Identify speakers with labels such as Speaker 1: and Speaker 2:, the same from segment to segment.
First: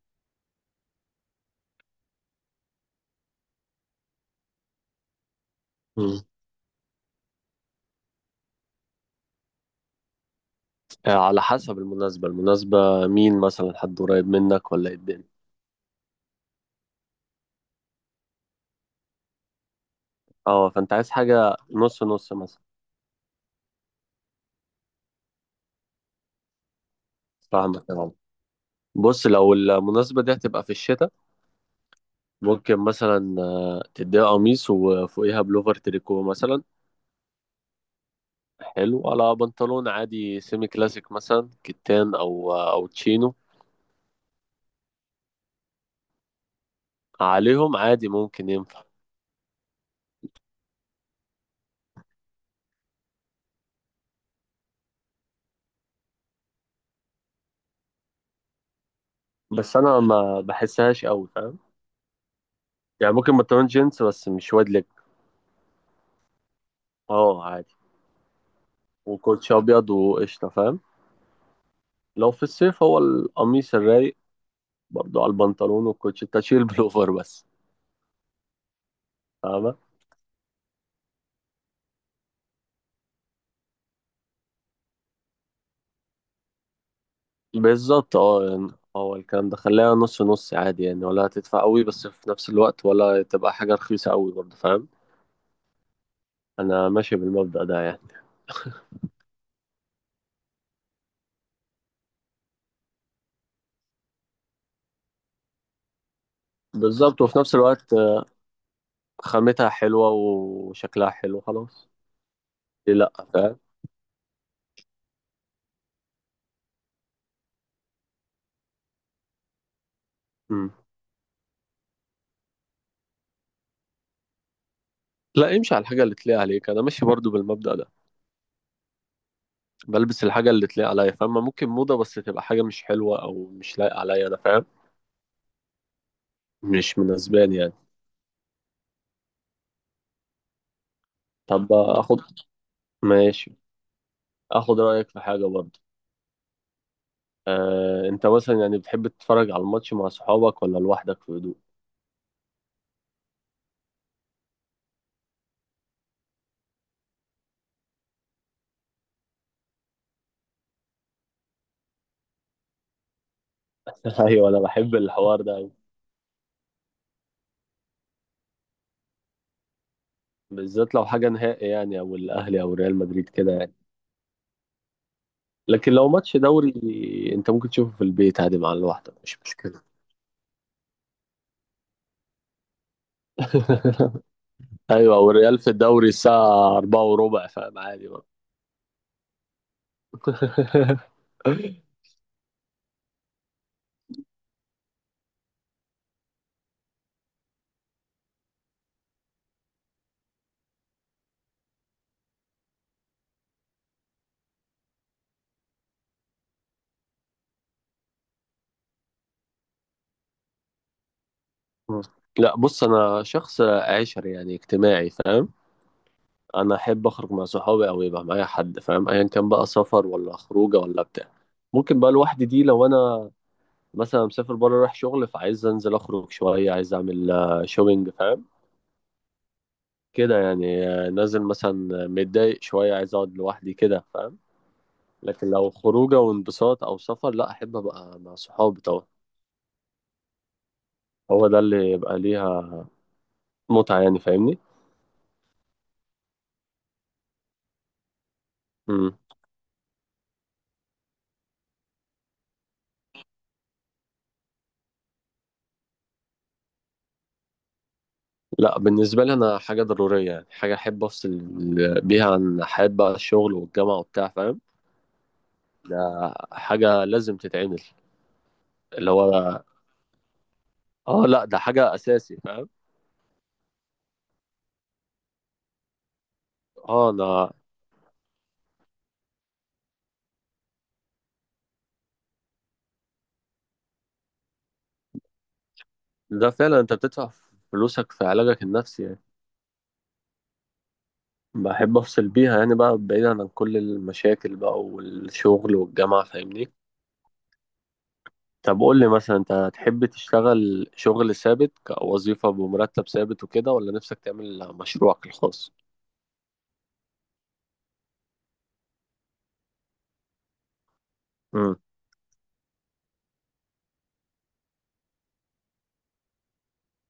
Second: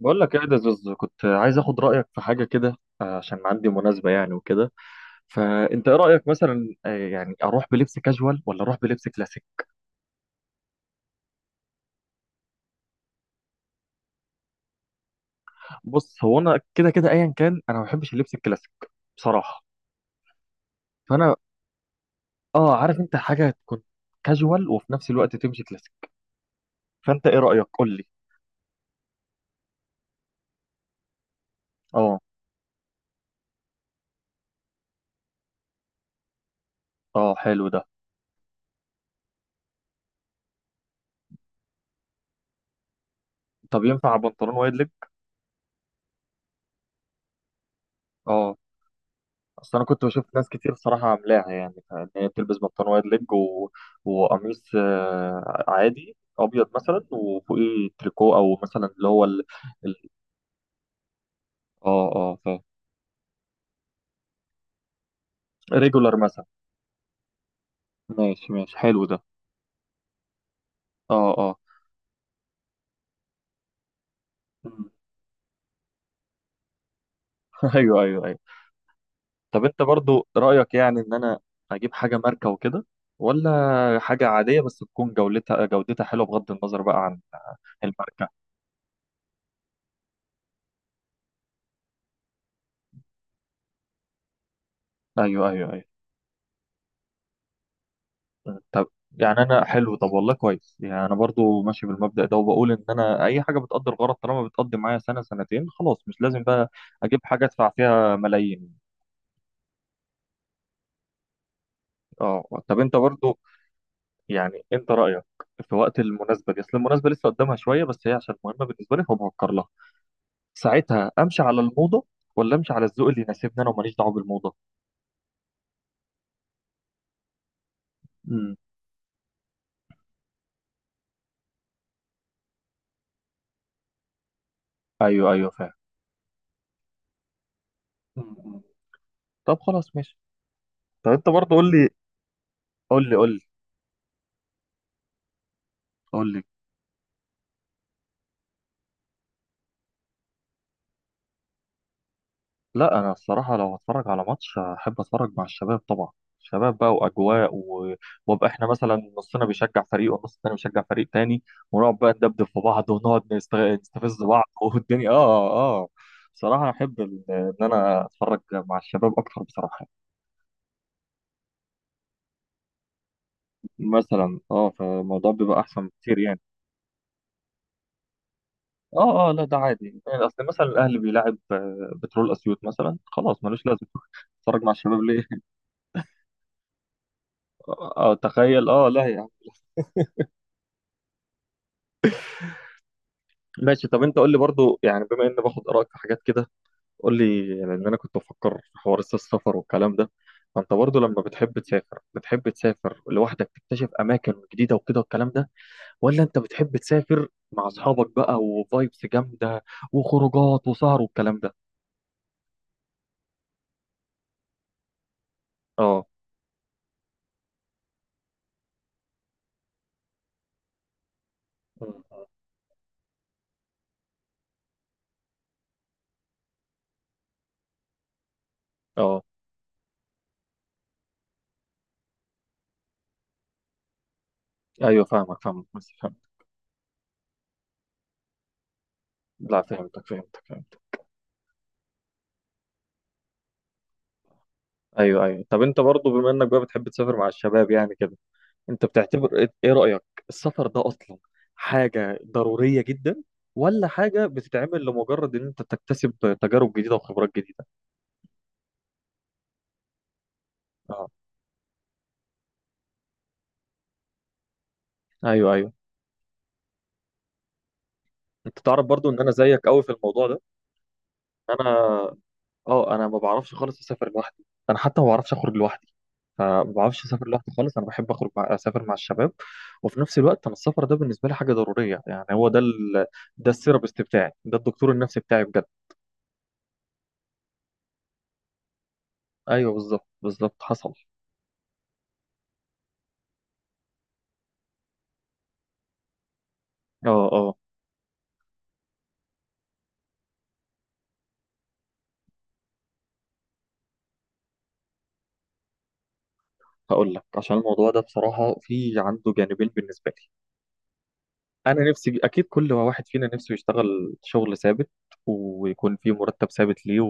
Speaker 1: بقول لك ايه ده زوز. كنت عايز اخد رايك في حاجه كده. عشان عندي مناسبه يعني وكده. فانت ايه
Speaker 2: مم.
Speaker 1: رايك مثلا؟ يعني اروح بلبس كاجوال ولا اروح بلبس كلاسيك؟
Speaker 2: على حسب المناسبة مين مثلا، حد قريب منك ولا ايه الدنيا؟
Speaker 1: بص، هو انا كده كده ايا كان انا ما بحبش اللبس الكلاسيك بصراحه.
Speaker 2: اه، فانت عايز
Speaker 1: فانا
Speaker 2: حاجة نص نص مثلا.
Speaker 1: اه، عارف انت حاجه تكون كاجوال وفي نفس الوقت تمشي كلاسيك. فانت ايه رايك؟
Speaker 2: فاهمك
Speaker 1: قول
Speaker 2: يا
Speaker 1: لي.
Speaker 2: عم. بص، لو المناسبة دي هتبقى في الشتاء
Speaker 1: اه.
Speaker 2: ممكن مثلا تديها قميص وفوقيها بلوفر تريكو مثلا،
Speaker 1: اه، حلو ده.
Speaker 2: حلو على بنطلون عادي سيمي كلاسيك مثلا كتان او او تشينو.
Speaker 1: طب ينفع بنطلون وايد ليج؟
Speaker 2: عليهم عادي ممكن
Speaker 1: اه.
Speaker 2: ينفع.
Speaker 1: اصل انا كنت بشوف ناس كتير صراحه عاملاها، يعني ان هي بتلبس بنطلون وايد ليج وقميص عادي ابيض مثلا وفوقيه تريكو او مثلا اللي هو
Speaker 2: بس
Speaker 1: ال...
Speaker 2: انا ما بحسهاش قوي، فاهم؟
Speaker 1: اه اه، فاهم.
Speaker 2: يعني ممكن بنطلون جينز بس مش واد لك.
Speaker 1: ريجولار مثلا.
Speaker 2: اه عادي،
Speaker 1: ماشي ماشي، حلو ده.
Speaker 2: وكوتش ابيض وقشطة، فاهم؟
Speaker 1: اه اه.
Speaker 2: لو في الصيف هو القميص الرايق
Speaker 1: مم.
Speaker 2: برضو على البنطلون والكوتشي، تشيل بلوفر بس.
Speaker 1: ايوه ايوه ايوه. طب
Speaker 2: فاهمة؟
Speaker 1: انت برضو رايك يعني ان انا اجيب حاجه ماركه وكده، ولا حاجه عاديه بس تكون جودتها حلوه بغض النظر بقى عن
Speaker 2: بالظبط
Speaker 1: الماركه؟
Speaker 2: اه يعني، هو الكلام ده خليها نص نص عادي يعني، ولا هتدفع قوي بس في نفس الوقت ولا تبقى حاجة رخيصة قوي برضو، فاهم؟
Speaker 1: ايوه ايوه ايوه.
Speaker 2: انا ماشي بالمبدأ ده يعني.
Speaker 1: طب يعني انا حلو، طب والله كويس، يعني انا برضو ماشي بالمبدأ ده، وبقول ان انا اي حاجه بتقضي الغرض طالما بتقضي معايا سنه سنتين خلاص، مش لازم بقى اجيب
Speaker 2: بالظبط، وفي
Speaker 1: حاجه
Speaker 2: نفس
Speaker 1: ادفع
Speaker 2: الوقت
Speaker 1: فيها ملايين.
Speaker 2: خامتها حلوة وشكلها حلو خلاص.
Speaker 1: اه. طب
Speaker 2: ليه
Speaker 1: انت
Speaker 2: لا،
Speaker 1: برضو
Speaker 2: فاهم؟
Speaker 1: يعني، انت رايك في وقت المناسبه دي، اصل المناسبه لسه قدامها شويه بس هي عشان مهمه بالنسبه لي فبفكر لها،
Speaker 2: مم.
Speaker 1: ساعتها امشي على الموضه ولا امشي على الذوق اللي يناسبني انا وماليش دعوه بالموضه؟
Speaker 2: لا، امشي على الحاجة اللي تليق عليك، انا ماشي برضو بالمبدأ ده،
Speaker 1: امم.
Speaker 2: بلبس الحاجة اللي تليق عليا. فاهمة؟ ممكن موضة بس تبقى حاجة مش حلوة او مش لايقة عليا انا، فاهم؟
Speaker 1: ايوه ايوه فاهم.
Speaker 2: مش مناسباني يعني.
Speaker 1: م- م. طب خلاص ماشي. طب انت برضو قول
Speaker 2: طب
Speaker 1: لي.
Speaker 2: اخد،
Speaker 1: قول لي قول لي
Speaker 2: ماشي، اخد رايك في حاجه برضه.
Speaker 1: قول لي.
Speaker 2: انت مثلا يعني بتحب تتفرج على الماتش مع صحابك ولا لوحدك في هدوء؟
Speaker 1: لا انا الصراحه لو هتفرج على ماتش احب اتفرج مع الشباب طبعا. شباب بقى واجواء وابقى احنا مثلا نصنا بيشجع فريق والنص التاني بيشجع فريق تاني، ونقعد بقى ندبدب في بعض ونقعد نستفز بعض
Speaker 2: ايوه، انا بحب
Speaker 1: والدنيا،
Speaker 2: الحوار
Speaker 1: اه.
Speaker 2: ده أوي.
Speaker 1: اه، بصراحه احب ان انا اتفرج مع الشباب اكتر بصراحه.
Speaker 2: بالذات لو حاجه نهائي يعني، او الاهلي او ريال مدريد كده يعني.
Speaker 1: مثلا اه، فالموضوع بيبقى احسن
Speaker 2: لكن لو
Speaker 1: بكتير
Speaker 2: ماتش
Speaker 1: يعني.
Speaker 2: دوري انت ممكن تشوفه في البيت عادي مع لوحدك،
Speaker 1: اه اه،
Speaker 2: مش
Speaker 1: لا ده
Speaker 2: مشكله.
Speaker 1: عادي يعني، اصل مثلا الاهلي بيلاعب بترول اسيوط مثلا، خلاص ملوش لازمه اتفرج مع الشباب
Speaker 2: ايوه،
Speaker 1: ليه؟
Speaker 2: والريال في الدوري الساعه 4 وربع فاهم،
Speaker 1: اه،
Speaker 2: عادي برضه.
Speaker 1: تخيل. اه لا يا عم. ماشي. طب انت قول لي برضو، يعني بما اني باخد ارائك في حاجات كده، قول لي، لان انا كنت بفكر في حوار السفر والكلام ده. فانت برضو لما بتحب تسافر، بتحب تسافر لوحدك تكتشف اماكن جديده وكده والكلام ده، ولا انت بتحب تسافر مع اصحابك بقى وفايبس جامده وخروجات وسهر والكلام ده؟
Speaker 2: لا بص، انا شخص عشري يعني، اجتماعي، فاهم؟
Speaker 1: اه.
Speaker 2: انا احب اخرج مع صحابي او يبقى معايا حد، فاهم؟ ايا كان بقى، سفر ولا خروجه ولا بتاع. ممكن
Speaker 1: مم.
Speaker 2: بقى لوحدي دي لو انا مثلا مسافر بره رايح شغل، فعايز انزل اخرج شويه، عايز اعمل شوبينج، فاهم؟
Speaker 1: اه.
Speaker 2: كده يعني، نازل مثلا متضايق شويه عايز اقعد لوحدي كده، فاهم؟
Speaker 1: ايوه، فاهمك
Speaker 2: لكن
Speaker 1: فاهمك
Speaker 2: لو
Speaker 1: بس
Speaker 2: خروجه
Speaker 1: فهمت.
Speaker 2: وانبساط او سفر، لا، احب ابقى مع صحابي طبعا.
Speaker 1: لا فهمتك فهمتك فهمت.
Speaker 2: هو ده اللي يبقى ليها متعه يعني، فاهمني؟
Speaker 1: ايوه ايوه. طب انت برضو، بما انك بقى بتحب تسافر مع الشباب يعني كده، انت
Speaker 2: امم.
Speaker 1: بتعتبر إيه رأيك، السفر ده اصلا حاجة ضرورية جدا، ولا حاجة بتتعمل لمجرد ان انت تكتسب تجارب جديدة وخبرات جديدة؟
Speaker 2: لا، بالنسبة لي أنا حاجة ضرورية يعني، حاجة أحب
Speaker 1: اه.
Speaker 2: أفصل بيها عن حياة بقى الشغل والجامعة وبتاع، فاهم؟
Speaker 1: ايوه ايوه.
Speaker 2: ده حاجة لازم تتعمل.
Speaker 1: انت تعرف برضو
Speaker 2: اللي
Speaker 1: ان انا زيك
Speaker 2: هو
Speaker 1: قوي في الموضوع ده.
Speaker 2: اه لا، ده حاجة
Speaker 1: انا
Speaker 2: أساسي، فاهم؟
Speaker 1: اه، انا ما بعرفش خالص اسافر لوحدي. انا حتى ما بعرفش اخرج لوحدي، فما بعرفش
Speaker 2: اه
Speaker 1: اسافر لوحدي
Speaker 2: أنا،
Speaker 1: خالص. انا بحب اخرج اسافر مع الشباب. وفي نفس الوقت انا السفر ده بالنسبة لي حاجة ضرورية، يعني هو ده ده السيرابست بتاعي، ده الدكتور النفسي بتاعي بجد.
Speaker 2: ده فعلا أنت بتدفع فلوسك في علاجك النفسي يعني.
Speaker 1: ايوه بالظبط بالظبط حصل.
Speaker 2: بحب أفصل بيها يعني بقى، بعيدا عن كل المشاكل بقى والشغل والجامعة، فاهمني؟
Speaker 1: اه اه.
Speaker 2: طب قول لي مثلا، أنت تحب تشتغل شغل ثابت كوظيفة بمرتب ثابت وكده، ولا نفسك تعمل مشروعك الخاص؟
Speaker 1: هقول لك، عشان الموضوع ده بصراحة في عنده جانبين بالنسبة لي.
Speaker 2: امم.
Speaker 1: أنا نفسي أكيد كل واحد فينا نفسه يشتغل شغل ثابت، ويكون فيه مرتب ثابت ليه،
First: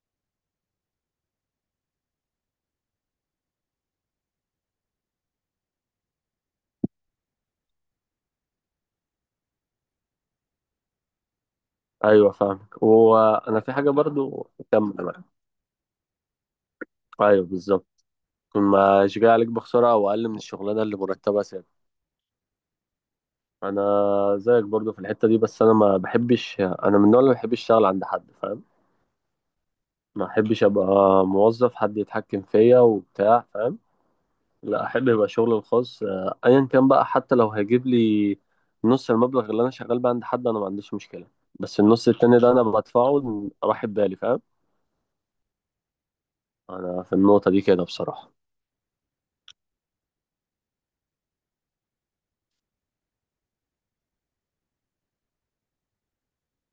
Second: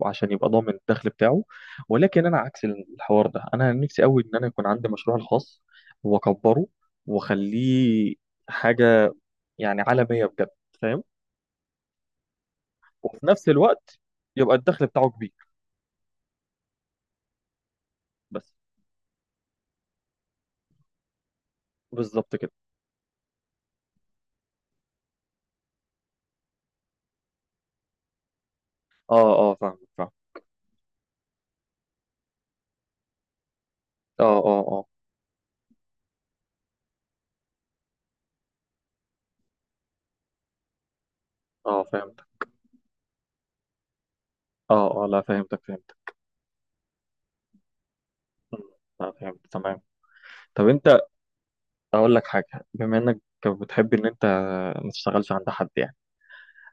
Speaker 1: وعشان يبقى ضامن الدخل بتاعه. ولكن أنا عكس الحوار ده، أنا نفسي أوي إن أنا يكون عندي مشروع الخاص، وأكبره، وأخليه حاجة يعني عالمية بجد، فاهم؟
Speaker 2: أيوه فاهمك،
Speaker 1: وفي نفس
Speaker 2: وأنا في حاجة
Speaker 1: الوقت
Speaker 2: برضو،
Speaker 1: يبقى الدخل
Speaker 2: كمل
Speaker 1: بتاعه
Speaker 2: بقى.
Speaker 1: كبير.
Speaker 2: أيوه بالظبط،
Speaker 1: بس
Speaker 2: ما مش جاي عليك بخسارة أو أقل من الشغلانة اللي مرتبها ثابت.
Speaker 1: بالظبط كده.
Speaker 2: انا زيك برضو في الحته دي، بس انا ما بحبش، انا من النوع اللي ما بحبش اشتغل عند حد، فاهم؟
Speaker 1: أه أه فاهمك فاهم.
Speaker 2: ما بحبش ابقى موظف حد يتحكم فيا وبتاع، فاهم؟
Speaker 1: أه أه أه
Speaker 2: لا، احب يبقى شغلي الخاص ايا كان بقى، حتى لو هيجيب لي نص المبلغ اللي انا شغال بيه عند حد انا ما عنديش مشكله، بس
Speaker 1: أه
Speaker 2: النص
Speaker 1: فهمتك.
Speaker 2: التاني ده انا بدفعه راح بالي، فاهم؟
Speaker 1: أه أه لا فهمتك فهمتك.
Speaker 2: انا في النقطه دي كده بصراحه.
Speaker 1: فهمت تمام. طب انت، اقول لك حاجه، بما انك بتحب ان انت ما تشتغلش عند حد يعني،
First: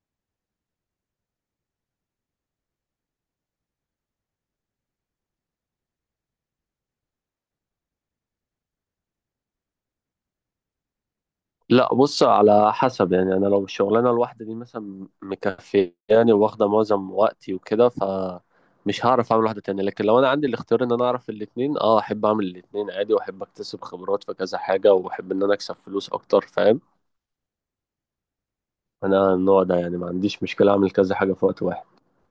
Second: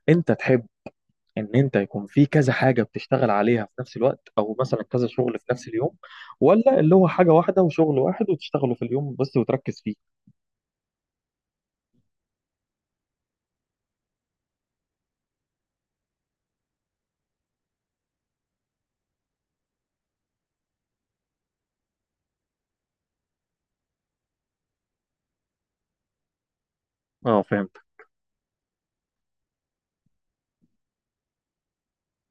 Speaker 1: انت تحب ان انت يكون في كذا حاجه بتشتغل عليها في نفس الوقت، او مثلا كذا شغل في نفس اليوم، ولا اللي هو حاجه واحده وشغل واحد وتشتغله في اليوم بس وتركز فيه؟
Speaker 2: لا بص، على حسب يعني، انا لو الشغلانه الواحده دي مثلا مكفياني واخده معظم وقتي وكده فمش هعرف اعمل واحده تانية، لكن لو انا عندي الاختيار ان انا اعرف الاتنين اه احب اعمل الاتنين عادي، واحب اكتسب خبرات في كذا حاجه، واحب ان انا اكسب فلوس اكتر، فاهم؟
Speaker 1: اه فهمت.
Speaker 2: انا النوع ده يعني، ما عنديش مشكله اعمل كذا حاجه في وقت واحد.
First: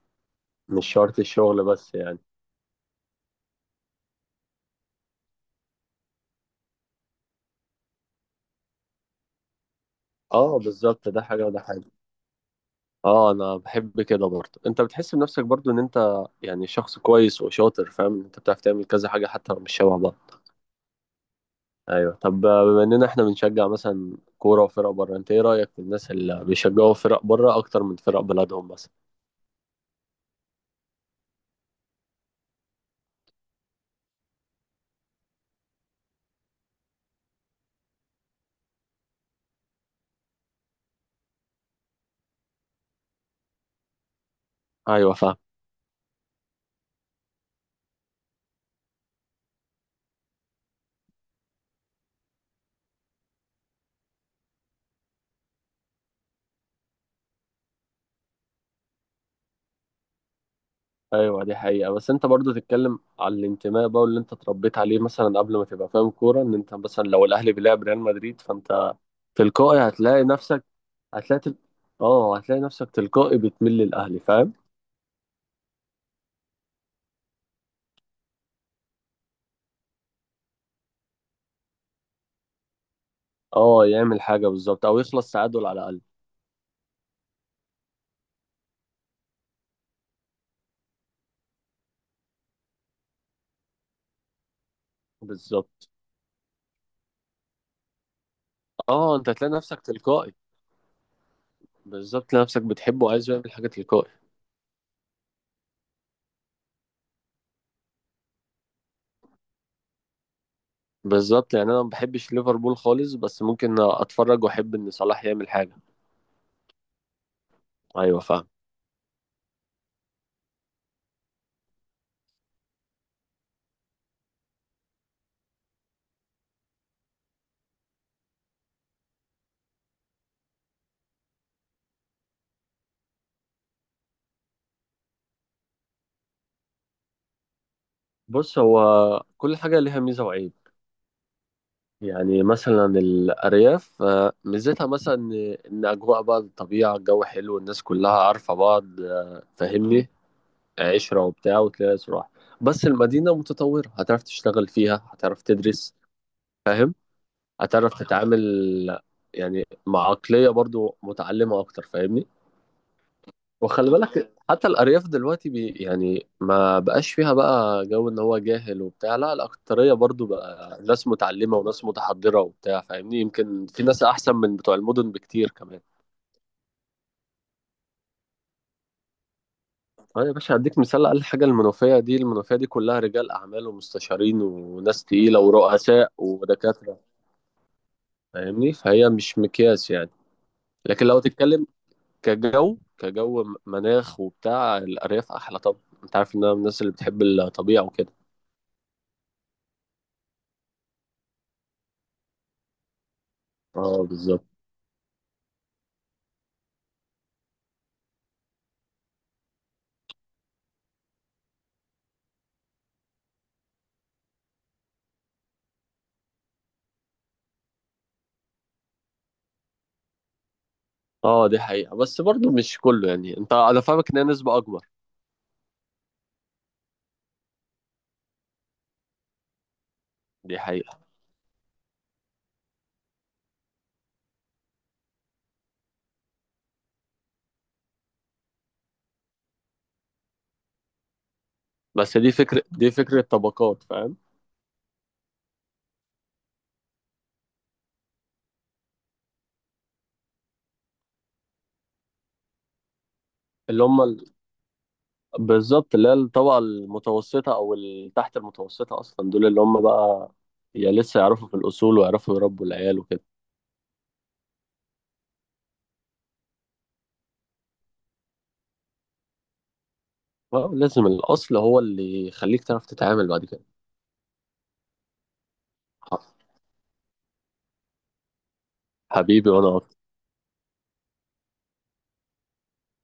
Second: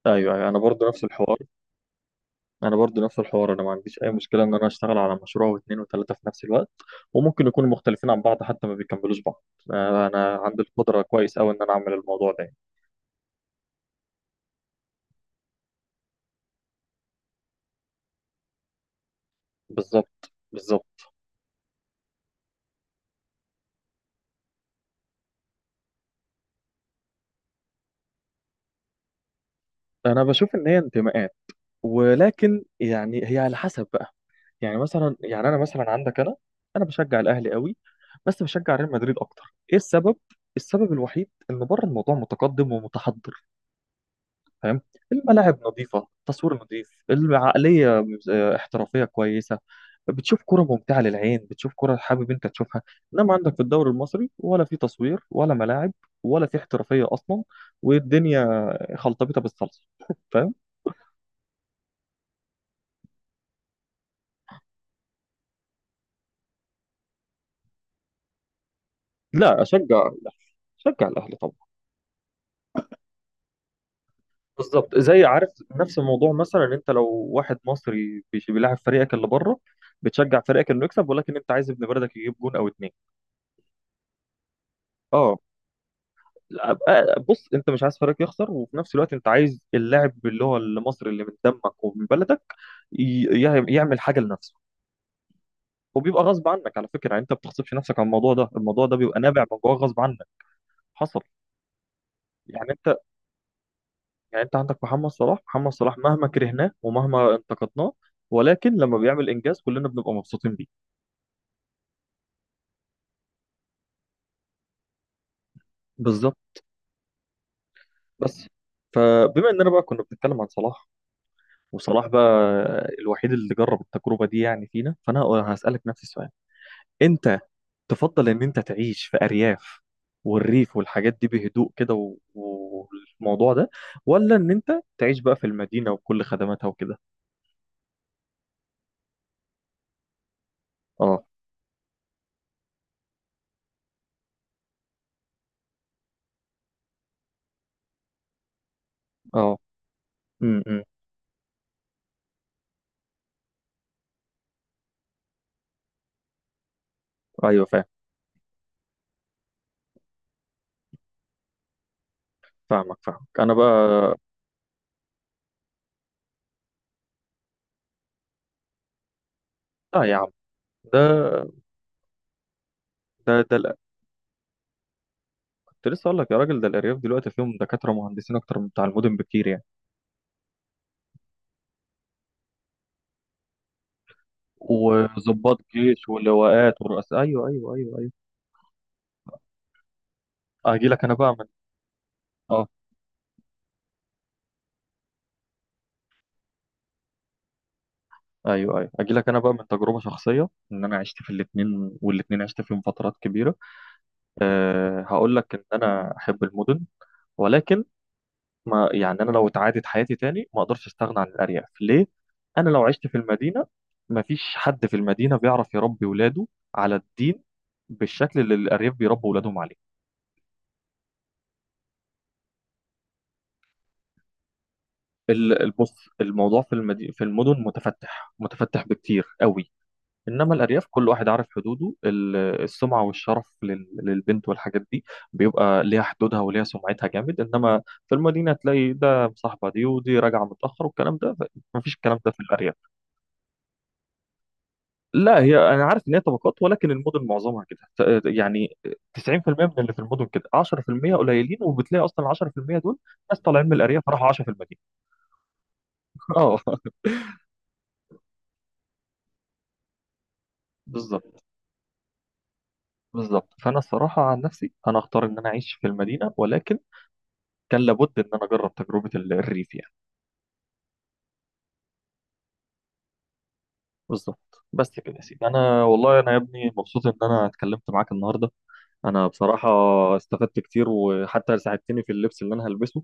Speaker 1: ايوه ايوه.
Speaker 2: مش شرط الشغل بس يعني.
Speaker 1: انا برضو نفس الحوار. انا ما عنديش اي مشكله ان انا اشتغل على مشروع واثنين وثلاثه في نفس الوقت، وممكن يكونوا مختلفين عن بعض حتى ما بيكملوش بعض. انا
Speaker 2: اه
Speaker 1: عندي القدره
Speaker 2: بالظبط، ده
Speaker 1: كويس
Speaker 2: حاجه
Speaker 1: قوي
Speaker 2: وده
Speaker 1: ان انا
Speaker 2: حاجه.
Speaker 1: اعمل الموضوع ده.
Speaker 2: اه انا بحب كده برضه، انت بتحس بنفسك برضه ان انت يعني شخص كويس وشاطر، فاهم؟ انت بتعرف تعمل كذا حاجه حتى لو مش شبه بعض.
Speaker 1: بالظبط بالظبط.
Speaker 2: ايوه، طب بما اننا احنا بنشجع مثلا كوره وفرق بره، انت ايه رايك في الناس اللي بيشجعوا فرق بره اكتر من فرق بلدهم مثلا؟
Speaker 1: انا بشوف ان هي انتماءات، ولكن يعني هي على حسب بقى، يعني مثلا، يعني انا مثلا عندك، انا انا بشجع الاهلي قوي، بس بشجع ريال مدريد اكتر. ايه السبب؟ السبب الوحيد ان بره الموضوع متقدم ومتحضر، فاهم.
Speaker 2: ايوه فاهم.
Speaker 1: الملاعب نظيفه، تصوير نظيف، العقليه احترافيه كويسه. بتشوف كرة ممتعة للعين، بتشوف كرة حابب انت تشوفها. انما عندك في الدوري المصري، ولا في تصوير، ولا ملاعب، ولا في احترافية اصلا، والدنيا خلطبيطة بالصلصة.
Speaker 2: ايوه دي حقيقه، بس انت برضو تتكلم على الانتماء بقى واللي انت اتربيت عليه، مثلا قبل ما تبقى فاهم كوره، ان انت مثلا لو الاهلي بيلعب ريال مدريد فانت
Speaker 1: لا،
Speaker 2: تلقائي
Speaker 1: اشجع
Speaker 2: هتلاقي
Speaker 1: الاهلي.
Speaker 2: نفسك،
Speaker 1: اشجع الاهلي
Speaker 2: هتلاقي تل...
Speaker 1: طبعا.
Speaker 2: اه هتلاقي نفسك تلقائي بتميل للاهلي، فاهم؟
Speaker 1: بالظبط. زي عارف، نفس الموضوع مثلا، إن انت لو واحد مصري بيلاعب فريقك اللي بره، بتشجع فريقك انه يكسب، ولكن انت عايز ابن بلدك يجيب جون او اتنين.
Speaker 2: اه يعمل حاجه بالظبط، او يخلص
Speaker 1: اه.
Speaker 2: تعادل على الاقل.
Speaker 1: لا، بص، انت مش عايز فريقك يخسر، وفي نفس الوقت انت عايز اللاعب اللي هو المصري اللي من دمك ومن بلدك يعمل حاجه لنفسه.
Speaker 2: بالظبط،
Speaker 1: وبيبقى غصب عنك على فكره، يعني انت ما بتغصبش نفسك على الموضوع ده، الموضوع ده
Speaker 2: اه
Speaker 1: بيبقى
Speaker 2: انت
Speaker 1: نابع
Speaker 2: هتلاقي
Speaker 1: من جوه
Speaker 2: نفسك
Speaker 1: غصب عنك.
Speaker 2: تلقائي.
Speaker 1: حصل.
Speaker 2: بالظبط، تلاقي نفسك
Speaker 1: يعني انت،
Speaker 2: بتحبه وعايز يعمل حاجه تلقائي.
Speaker 1: عندك محمد صلاح، محمد صلاح مهما كرهناه ومهما انتقدناه، ولكن لما بيعمل انجاز كلنا بنبقى مبسوطين بيه.
Speaker 2: بالظبط، يعني انا ما بحبش ليفربول خالص بس ممكن اتفرج واحب ان صلاح يعمل حاجه.
Speaker 1: بالظبط.
Speaker 2: ايوه
Speaker 1: بس
Speaker 2: فاهم.
Speaker 1: فبما اننا بقى كنا بنتكلم عن صلاح، وصلاح بقى الوحيد اللي جرب التجربة دي يعني فينا، فانا هسألك نفس السؤال. انت تفضل ان انت تعيش في ارياف والريف والحاجات دي بهدوء كده والموضوع ده، ولا ان انت تعيش بقى في المدينة وكل خدماتها وكده؟
Speaker 2: بص هو كل حاجه ليها ميزه وعيب،
Speaker 1: اه
Speaker 2: يعني مثلا الارياف ميزتها مثلا إن اجواء بقى الطبيعه، الجو حلو، الناس كلها عارفه بعض،
Speaker 1: اه.
Speaker 2: فاهمني؟
Speaker 1: امم. أمم.
Speaker 2: عشره وبتاع وتلاقي صراحه. بس المدينه متطوره، هتعرف تشتغل فيها، هتعرف تدرس، فاهم؟
Speaker 1: ايوه فاهم.
Speaker 2: هتعرف تتعامل يعني مع عقليه برضو متعلمه اكتر، فاهمني؟
Speaker 1: فاهمك فاهمك. انا
Speaker 2: وخلي
Speaker 1: بقى،
Speaker 2: بالك، حتى الأرياف دلوقتي يعني ما بقاش فيها بقى جو إن هو جاهل وبتاع، لا، الأكترية
Speaker 1: لا يا عم.
Speaker 2: برضو بقى
Speaker 1: ده
Speaker 2: ناس متعلمة وناس متحضرة وبتاع، فاهمني؟
Speaker 1: ده ده
Speaker 2: يمكن
Speaker 1: الأ-
Speaker 2: في ناس أحسن من بتوع المدن بكتير كمان.
Speaker 1: كنت لسه اقول لك يا راجل، ده الارياف دلوقتي فيهم دكاتره ومهندسين اكتر من بتاع المدن بكتير يعني،
Speaker 2: أه يا باشا، هديك مثال، أقل حاجة المنوفية دي، المنوفية دي كلها رجال أعمال ومستشارين وناس تقيلة
Speaker 1: وضباط جيش
Speaker 2: ورؤساء
Speaker 1: ولواءات
Speaker 2: ودكاترة،
Speaker 1: ورؤساء. ايوه ايوه ايوه ايوه.
Speaker 2: فاهمني؟ فهي مش مقياس يعني.
Speaker 1: اجي لك
Speaker 2: لكن
Speaker 1: انا
Speaker 2: لو
Speaker 1: بقى من،
Speaker 2: تتكلم
Speaker 1: اه،
Speaker 2: كجو، مناخ وبتاع، الأرياف أحلى. طب أنت عارف إن أنا من الناس اللي بتحب الطبيعة وكده.
Speaker 1: ايوه ايوه، اجي لك انا بقى من تجربه شخصيه ان انا عشت في الاثنين، والاثنين عشت فيهم فترات كبيره.
Speaker 2: اه بالظبط.
Speaker 1: أه، هقول لك ان انا احب المدن، ولكن ما يعني انا لو اتعادت حياتي تاني ما اقدرش استغنى عن الارياف. ليه؟ انا لو عشت في المدينه، ما فيش حد في المدينه بيعرف يربي ولاده على الدين بالشكل اللي الارياف بيربوا ولادهم عليه.
Speaker 2: اه دي حقيقة، بس برضو مش كله يعني، انت انا فاهمك، ان هي نسبة اكبر.
Speaker 1: البص، الموضوع في في المدن متفتح، متفتح بكتير قوي، انما
Speaker 2: دي
Speaker 1: الارياف
Speaker 2: حقيقة.
Speaker 1: كل واحد عارف حدوده. السمعه والشرف للبنت والحاجات دي بيبقى ليها حدودها وليها سمعتها جامد. انما في المدينه تلاقي ده مصاحبه دي ودي راجعه متاخر والكلام ده، مفيش
Speaker 2: بس
Speaker 1: الكلام ده
Speaker 2: دي
Speaker 1: في
Speaker 2: فكرة،
Speaker 1: الارياف.
Speaker 2: دي فكرة طبقات، فاهم؟
Speaker 1: لا، هي انا عارف ان هي طبقات، ولكن المدن معظمها كده، يعني 90% من اللي في المدن كده، 10% قليلين، وبتلاقي اصلا ال 10% دول ناس طالعين من
Speaker 2: اللي هم
Speaker 1: الارياف راحوا
Speaker 2: ال-
Speaker 1: عاشوا في المدينه.
Speaker 2: بالظبط، اللي هي الطبقة
Speaker 1: اه
Speaker 2: المتوسطة او تحت المتوسطة اصلا، دول اللي هم بقى يا لسه
Speaker 1: بالظبط
Speaker 2: يعرفوا في الاصول ويعرفوا يربوا العيال وكده.
Speaker 1: بالظبط. فانا الصراحه عن نفسي، انا اختار ان انا اعيش في المدينه، ولكن كان لابد ان انا اجرب تجربه الريف يعني.
Speaker 2: اه لازم، الاصل هو اللي يخليك تعرف تتعامل بعد كده.
Speaker 1: بالظبط. بس كده يا سيدي، انا والله،
Speaker 2: ح-
Speaker 1: انا يا ابني مبسوط ان انا اتكلمت معاك النهارده. انا
Speaker 2: حبيبي
Speaker 1: بصراحه
Speaker 2: وانا أكتر.
Speaker 1: استفدت كتير، وحتى ساعدتني في اللبس اللي انا هلبسه.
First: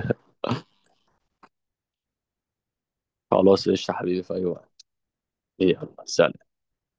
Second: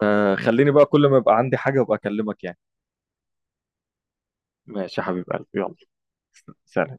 Speaker 1: فخليني بقى كل ما يبقى عندي حاجه ابقى اكلمك يعني.
Speaker 2: خلاص قشطة حبيبي، في اي وقت.
Speaker 1: ماشي يا حبيب قلبي، يلا،
Speaker 2: يلا سلام.
Speaker 1: سلام.